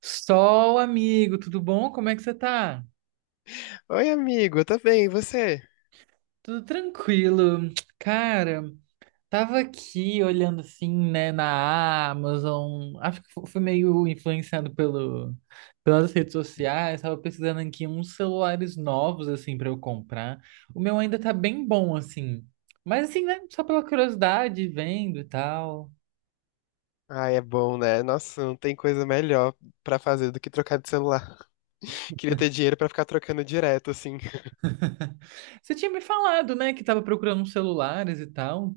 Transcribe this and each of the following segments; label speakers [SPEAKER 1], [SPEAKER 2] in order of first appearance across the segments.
[SPEAKER 1] Sol, amigo, tudo bom? Como é que você tá?
[SPEAKER 2] Oi, amigo, eu tô bem, e você?
[SPEAKER 1] Tudo tranquilo. Cara, tava aqui olhando assim, né, na Amazon. Acho que fui meio influenciado pelas redes sociais. Tava pesquisando aqui uns celulares novos, assim, pra eu comprar. O meu ainda tá bem bom, assim. Mas assim, né, só pela curiosidade, vendo e tal.
[SPEAKER 2] Ai, é bom, né? Nossa, não tem coisa melhor pra fazer do que trocar de celular. Queria ter dinheiro pra ficar trocando direto, assim.
[SPEAKER 1] Você tinha me falado, né, que tava procurando uns celulares e tal.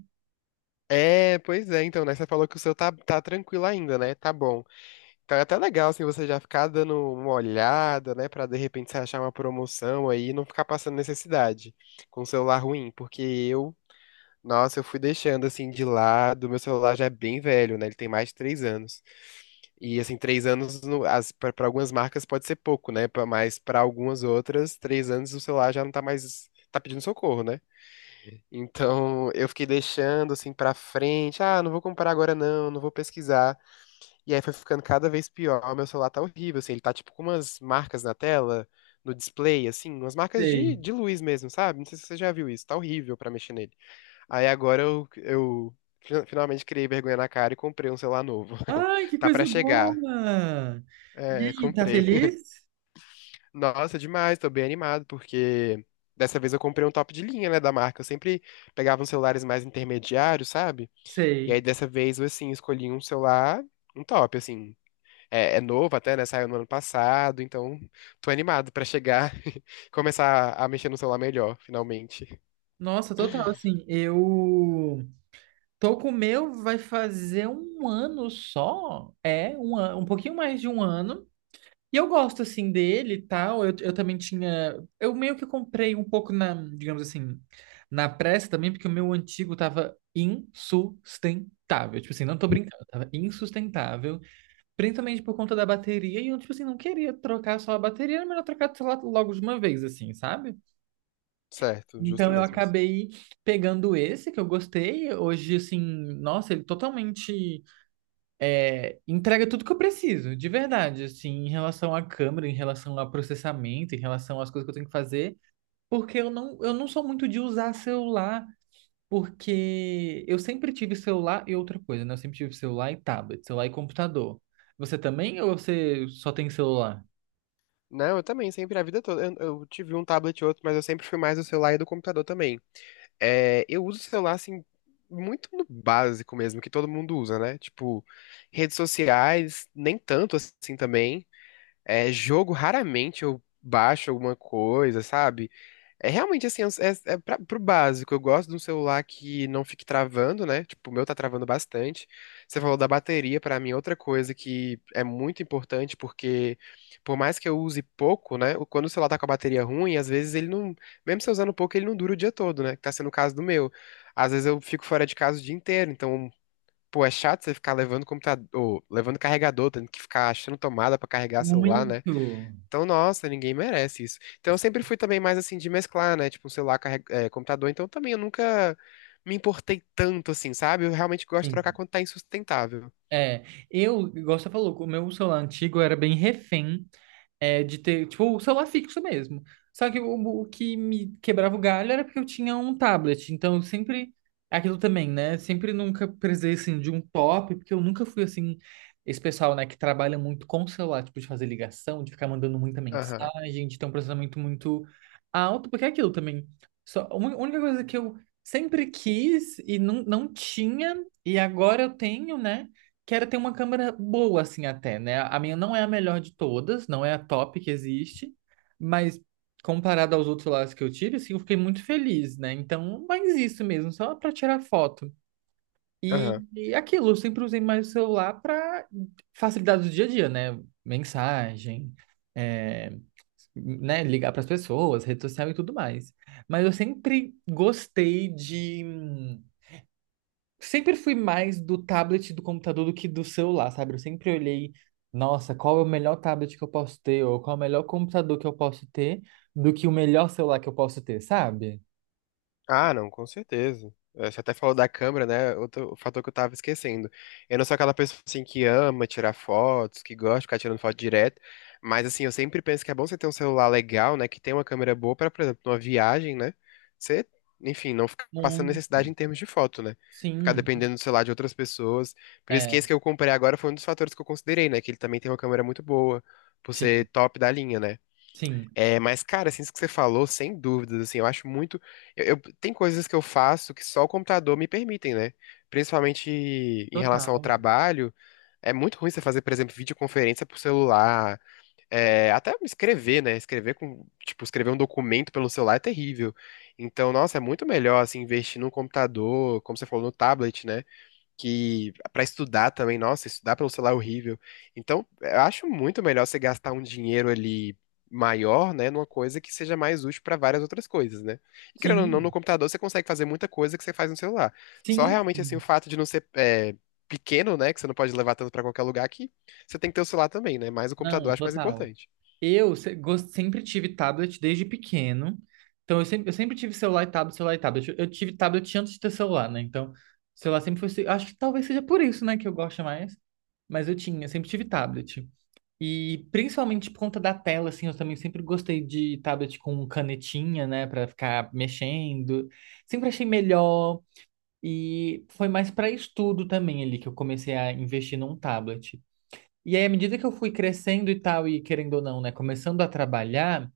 [SPEAKER 2] É, pois é, então, né? Você falou que o seu tá tranquilo ainda, né? Tá bom. Então é até legal, assim, você já ficar dando uma olhada, né? Pra de repente você achar uma promoção aí e não ficar passando necessidade com o celular ruim. Porque eu Nossa, eu fui deixando assim de lado. Meu celular já é bem velho, né? Ele tem mais de três anos. E assim, três anos para algumas marcas pode ser pouco, né? Mas para algumas outras, três anos o celular já não tá mais. Tá pedindo socorro, né? Então eu fiquei deixando assim pra frente. Ah, não vou comprar agora não, não vou pesquisar. E aí foi ficando cada vez pior. Meu celular tá horrível, assim. Ele tá tipo com umas marcas na tela, no display, assim, umas marcas de,
[SPEAKER 1] Sei.
[SPEAKER 2] de luz mesmo, sabe? Não sei se você já viu isso. Tá horrível pra mexer nele. Aí agora eu finalmente criei vergonha na cara e comprei um celular novo.
[SPEAKER 1] Ai, que
[SPEAKER 2] Tá pra
[SPEAKER 1] coisa
[SPEAKER 2] chegar.
[SPEAKER 1] boa! E
[SPEAKER 2] É,
[SPEAKER 1] aí, tá
[SPEAKER 2] comprei.
[SPEAKER 1] feliz?
[SPEAKER 2] Nossa, demais, tô bem animado, porque dessa vez eu comprei um top de linha, né, da marca. Eu sempre pegava uns celulares mais intermediários, sabe? E aí
[SPEAKER 1] Sei.
[SPEAKER 2] dessa vez eu, assim, escolhi um celular, um top, assim. É, é novo até, né? Saiu no ano passado, então tô animado pra chegar e começar a mexer no celular melhor, finalmente.
[SPEAKER 1] Nossa, total, assim, eu tô com o meu, vai fazer um ano só, é, um pouquinho mais de um ano, e eu gosto, assim, dele e tal, eu também tinha, eu meio que comprei um pouco na, digamos assim, na pressa também, porque o meu antigo tava insustentável, tipo assim, não tô brincando, tava insustentável. Principalmente por conta da bateria, e eu, tipo assim, não queria trocar só a bateria, era melhor trocar, sei lá, logo de uma vez, assim, sabe?
[SPEAKER 2] Certo, justo
[SPEAKER 1] Então eu
[SPEAKER 2] mesmo isso.
[SPEAKER 1] acabei pegando esse que eu gostei. Hoje, assim, nossa, ele totalmente é, entrega tudo que eu preciso, de verdade, assim, em relação à câmera, em relação ao processamento, em relação às coisas que eu tenho que fazer, porque eu não sou muito de usar celular. Porque eu sempre tive celular e outra coisa, né? Eu sempre tive celular e tablet, celular e computador. Você também ou você só tem celular?
[SPEAKER 2] Não, eu também, sempre, a vida toda. Eu tive um tablet e outro, mas eu sempre fui mais do celular e do computador também. É, eu uso o celular, assim, muito no básico mesmo, que todo mundo usa, né? Tipo, redes sociais, nem tanto assim também. É, jogo, raramente eu baixo alguma coisa, sabe? É realmente assim, é pra, pro básico. Eu gosto de um celular que não fique travando, né? Tipo, o meu tá travando bastante. Você falou da bateria, pra mim, é outra coisa que é muito importante, porque por mais que eu use pouco, né? Quando o celular tá com a bateria ruim, às vezes ele não. Mesmo se eu usando pouco, ele não dura o dia todo, né? Que tá sendo o caso do meu. Às vezes eu fico fora de casa o dia inteiro, então. Pô, é chato você ficar levando computador, levando carregador, tendo que ficar achando tomada pra carregar celular, né?
[SPEAKER 1] Muito.
[SPEAKER 2] Então, nossa, ninguém merece isso. Então, eu sempre fui também mais assim de mesclar, né? Tipo, um celular, computador. Então, também eu nunca me importei tanto assim, sabe? Eu realmente gosto de
[SPEAKER 1] Sim.
[SPEAKER 2] trocar quando tá insustentável.
[SPEAKER 1] É, eu, igual você falou, o meu celular antigo era bem refém é, de ter, tipo, o celular fixo mesmo. Só que o que me quebrava o galho era porque eu tinha um tablet. Então, eu sempre. Aquilo também, né? Sempre nunca precisei, assim, de um top, porque eu nunca fui, assim, esse pessoal, né, que trabalha muito com o celular, tipo, de fazer ligação, de ficar mandando muita
[SPEAKER 2] Aham,
[SPEAKER 1] mensagem, de ter um processamento muito alto, porque é aquilo também. Só, a única coisa que eu sempre quis e não tinha, e agora eu tenho, né? que era ter uma câmera boa, assim, até, né? A minha não é a melhor de todas, não é a top que existe, mas comparado aos outros celulares que eu tive, assim, eu fiquei muito feliz, né? Então, mais isso mesmo, só para tirar foto.
[SPEAKER 2] aham.
[SPEAKER 1] E aquilo, eu sempre usei mais o celular para facilidade do dia a dia, né? Mensagem, é, né? Ligar para as pessoas, rede social e tudo mais. Mas eu sempre gostei de sempre fui mais do tablet e do computador do que do celular, sabe? Eu sempre olhei, nossa, qual é o melhor tablet que eu posso ter, ou qual é o melhor computador que eu posso ter, do que o melhor celular que eu posso ter, sabe?
[SPEAKER 2] Ah, não, com certeza. Você até falou da câmera, né? Outro fator que eu tava esquecendo. Eu não sou aquela pessoa assim que ama tirar fotos, que gosta de ficar tirando foto direto, mas assim, eu sempre penso que é bom você ter um celular legal, né, que tem uma câmera boa pra, por exemplo, numa viagem, né? Você, enfim, não ficar passando necessidade
[SPEAKER 1] Muito.
[SPEAKER 2] em termos de foto, né? Ficar
[SPEAKER 1] Sim,
[SPEAKER 2] dependendo do celular de outras pessoas. Por isso que
[SPEAKER 1] é,
[SPEAKER 2] esse que eu comprei agora foi um dos fatores que eu considerei, né, que ele também tem uma câmera muito boa, por ser
[SPEAKER 1] sim,
[SPEAKER 2] top da linha, né?
[SPEAKER 1] sim,
[SPEAKER 2] É, mas, cara, assim, isso que você falou, sem dúvidas, assim, eu acho muito. Tem coisas que eu faço que só o computador me permitem, né? Principalmente em relação ao
[SPEAKER 1] total.
[SPEAKER 2] trabalho. É muito ruim você fazer, por exemplo, videoconferência por celular. É, até escrever, né? Escrever com. Tipo, escrever um documento pelo celular é terrível. Então, nossa, é muito melhor, assim, investir num computador, como você falou, no tablet, né? Que para estudar também, nossa, estudar pelo celular é horrível. Então, eu acho muito melhor você gastar um dinheiro ali maior, né, numa coisa que seja mais útil para várias outras coisas, né? E querendo ou não, no
[SPEAKER 1] Sim,
[SPEAKER 2] computador você consegue fazer muita coisa que você faz no celular. Só
[SPEAKER 1] sim,
[SPEAKER 2] realmente assim o
[SPEAKER 1] sim.
[SPEAKER 2] fato de não ser pequeno, né, que você não pode levar tanto para qualquer lugar que você tem que ter o celular também, né? Mas o computador
[SPEAKER 1] Não,
[SPEAKER 2] eu acho mais
[SPEAKER 1] total.
[SPEAKER 2] importante.
[SPEAKER 1] Eu se- gos- sempre tive tablet desde pequeno. Então, eu sempre tive celular e tablet, celular e tablet. Eu tive tablet antes de ter celular, né? Então, celular sempre foi. Acho que talvez seja por isso, né, que eu gosto mais. Mas eu tinha, eu sempre tive tablet. E principalmente por conta da tela, assim, eu também sempre gostei de tablet com canetinha, né, pra ficar mexendo. Sempre achei melhor. E foi mais para estudo também ali que eu comecei a investir num tablet. E aí, à medida que eu fui crescendo e tal, e querendo ou não, né, começando a trabalhar,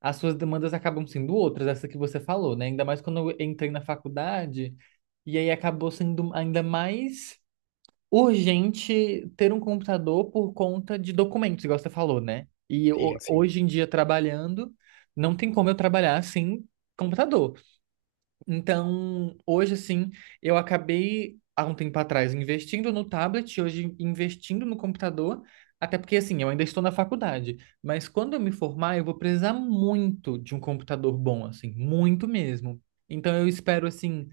[SPEAKER 1] as suas demandas acabam sendo outras, essa que você falou, né? Ainda mais quando eu entrei na faculdade, e aí acabou sendo ainda mais urgente ter um computador por conta de documentos, igual você falou, né? E
[SPEAKER 2] Sim, sim.
[SPEAKER 1] hoje em dia, trabalhando, não tem como eu trabalhar sem computador. Então, hoje, assim, eu acabei, há um tempo atrás, investindo no tablet, hoje investindo no computador, até porque, assim, eu ainda estou na faculdade, mas quando eu me formar, eu vou precisar muito de um computador bom, assim, muito mesmo. Então, eu espero, assim,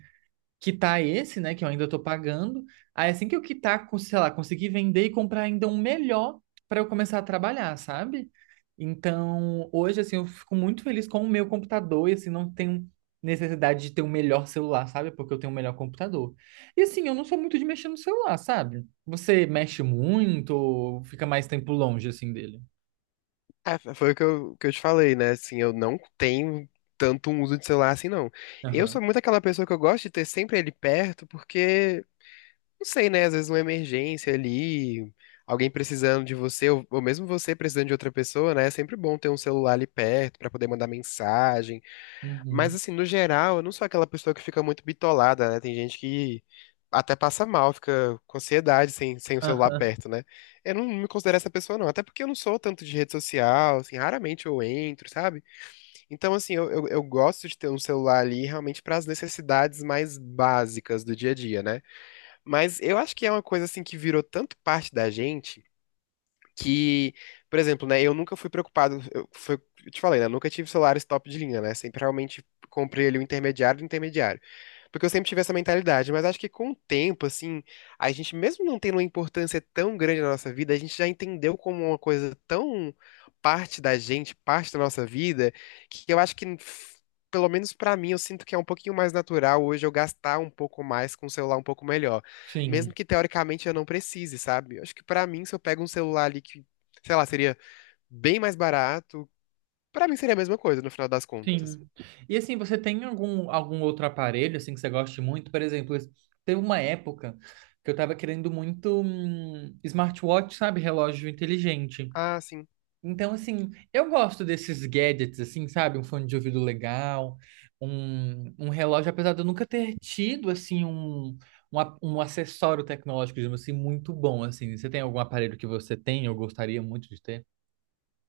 [SPEAKER 1] quitar esse, né, que eu ainda estou pagando. Aí assim que eu quitar, sei lá, conseguir vender e comprar ainda um melhor para eu começar a trabalhar, sabe? Então, hoje assim, eu fico muito feliz com o meu computador e assim não tenho necessidade de ter um melhor celular, sabe? Porque eu tenho um melhor computador. E assim, eu não sou muito de mexer no celular, sabe? Você mexe muito ou fica mais tempo longe assim dele?
[SPEAKER 2] É, foi o que eu te falei, né? Assim, eu não tenho tanto um uso de celular assim, não. Eu
[SPEAKER 1] Aham.
[SPEAKER 2] sou muito aquela pessoa que eu gosto de ter sempre ele perto, porque, não sei, né? Às vezes uma emergência ali, alguém precisando de você, ou mesmo você precisando de outra pessoa, né? É sempre bom ter um celular ali perto pra poder mandar mensagem. Mas
[SPEAKER 1] Uhum.
[SPEAKER 2] assim, no geral, eu não sou aquela pessoa que fica muito bitolada, né? Tem gente que até passa mal, fica com ansiedade sem o celular
[SPEAKER 1] Aham.
[SPEAKER 2] perto, né? Eu não me considero essa pessoa, não. Até porque eu não sou tanto de rede social, assim, raramente eu entro, sabe? Então, assim, eu gosto de ter um celular ali realmente para as necessidades mais básicas do dia a dia, né? Mas eu acho que é uma coisa, assim, que virou tanto parte da gente que, por exemplo, né, eu nunca fui preocupado, eu te falei, né, eu nunca tive celulares top de linha, né, sempre realmente comprei ali o intermediário do intermediário, porque eu sempre tive essa mentalidade, mas acho que com o tempo, assim, a gente mesmo não tendo uma importância tão grande na nossa vida, a gente já entendeu como uma coisa tão parte da gente, parte da nossa vida, que eu acho que pelo menos pra mim, eu sinto que é um pouquinho mais natural hoje eu gastar um pouco mais com um celular um pouco melhor
[SPEAKER 1] Sim.
[SPEAKER 2] mesmo que teoricamente eu não precise, sabe? Eu acho que pra mim, se eu pego um celular ali que, sei lá, seria bem mais barato, pra mim seria a mesma coisa no final das contas.
[SPEAKER 1] Sim. E assim, você tem algum, algum outro aparelho assim que você goste muito? Por exemplo, teve uma época que eu tava querendo muito smartwatch, sabe? Relógio inteligente.
[SPEAKER 2] Ah, sim.
[SPEAKER 1] Então, assim, eu gosto desses gadgets, assim, sabe? Um fone de ouvido legal, um relógio, apesar de eu nunca ter tido, assim, um acessório tecnológico, digamos assim, muito bom, assim. Você tem algum aparelho que você tem ou gostaria muito de ter?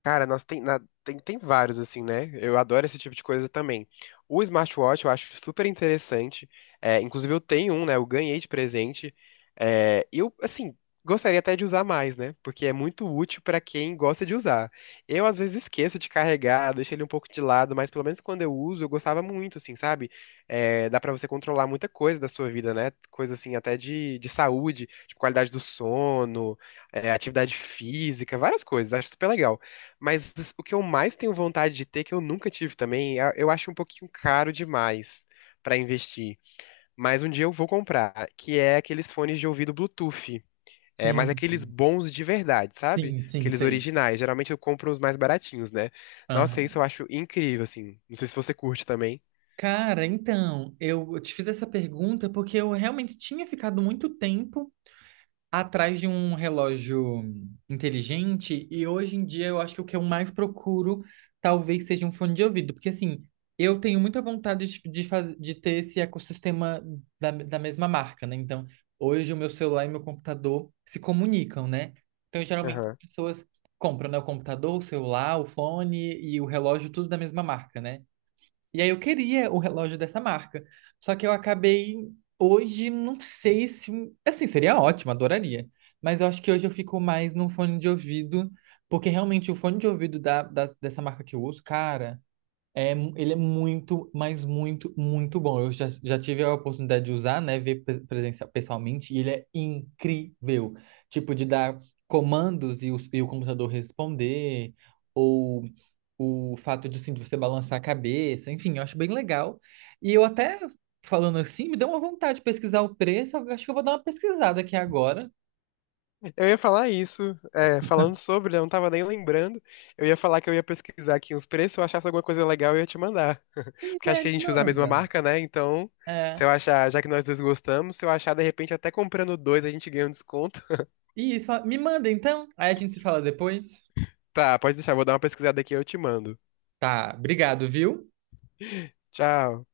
[SPEAKER 2] Cara, tem, tem vários, assim, né? Eu adoro esse tipo de coisa também. O smartwatch eu acho super interessante. É, inclusive, eu tenho um, né? Eu ganhei de presente. É, eu, assim, gostaria até de usar mais, né? Porque é muito útil pra quem gosta de usar. Eu, às vezes, esqueço de carregar, deixo ele um pouco de lado, mas pelo menos quando eu uso, eu gostava muito, assim, sabe? É, dá pra você controlar muita coisa da sua vida, né? Coisa, assim, até de saúde, tipo qualidade do sono, é, atividade física, várias coisas. Acho super legal. Mas o que eu mais tenho vontade de ter, que eu nunca tive também, eu acho um pouquinho caro demais pra investir. Mas um dia eu vou comprar, que é aqueles fones de ouvido Bluetooth. É, mas
[SPEAKER 1] Sim,
[SPEAKER 2] aqueles bons de verdade, sabe?
[SPEAKER 1] sim, sim,
[SPEAKER 2] Aqueles
[SPEAKER 1] sei.
[SPEAKER 2] originais. Geralmente eu compro os mais baratinhos, né? Nossa, isso eu acho incrível, assim. Não sei se você curte também.
[SPEAKER 1] Cara, então, eu te fiz essa pergunta porque eu realmente tinha ficado muito tempo atrás de um relógio inteligente e hoje em dia eu acho que o que eu mais procuro talvez seja um fone de ouvido, porque assim, eu tenho muita vontade de ter esse ecossistema da mesma marca, né? Então, hoje o meu celular e meu computador se comunicam, né? Então, geralmente as pessoas compram, né, o computador, o celular, o fone e o relógio, tudo da mesma marca, né? E aí eu queria o relógio dessa marca. Só que eu acabei hoje, não sei se. Assim, seria ótimo, adoraria. Mas eu acho que hoje eu fico mais num fone de ouvido, porque realmente o fone de ouvido dessa marca que eu uso, cara, é, ele é muito, mas muito, muito bom. Já tive a oportunidade de usar, né? Ver presencial, pessoalmente, e ele é incrível. Tipo, de dar comandos e e o computador responder. Ou o fato de, assim, de você balançar a cabeça, enfim, eu acho bem legal. E eu até, falando assim, me deu uma vontade de pesquisar o preço, eu acho que eu vou dar uma pesquisada aqui agora.
[SPEAKER 2] Eu ia falar isso, é, falando sobre, né, eu não tava nem lembrando. Eu ia falar que eu ia pesquisar aqui uns preços, se eu achasse alguma coisa legal, eu ia te mandar.
[SPEAKER 1] Pois
[SPEAKER 2] Porque
[SPEAKER 1] é,
[SPEAKER 2] acho que
[SPEAKER 1] me
[SPEAKER 2] a gente usa a mesma
[SPEAKER 1] manda.
[SPEAKER 2] marca, né? Então, se
[SPEAKER 1] É,
[SPEAKER 2] eu achar, já que nós dois gostamos, se eu achar, de repente, até comprando dois, a gente ganha um desconto.
[SPEAKER 1] isso, me manda então, aí a gente se fala depois.
[SPEAKER 2] Tá, pode deixar, vou dar uma pesquisada aqui e eu te mando.
[SPEAKER 1] Tá, obrigado, viu?
[SPEAKER 2] Tchau.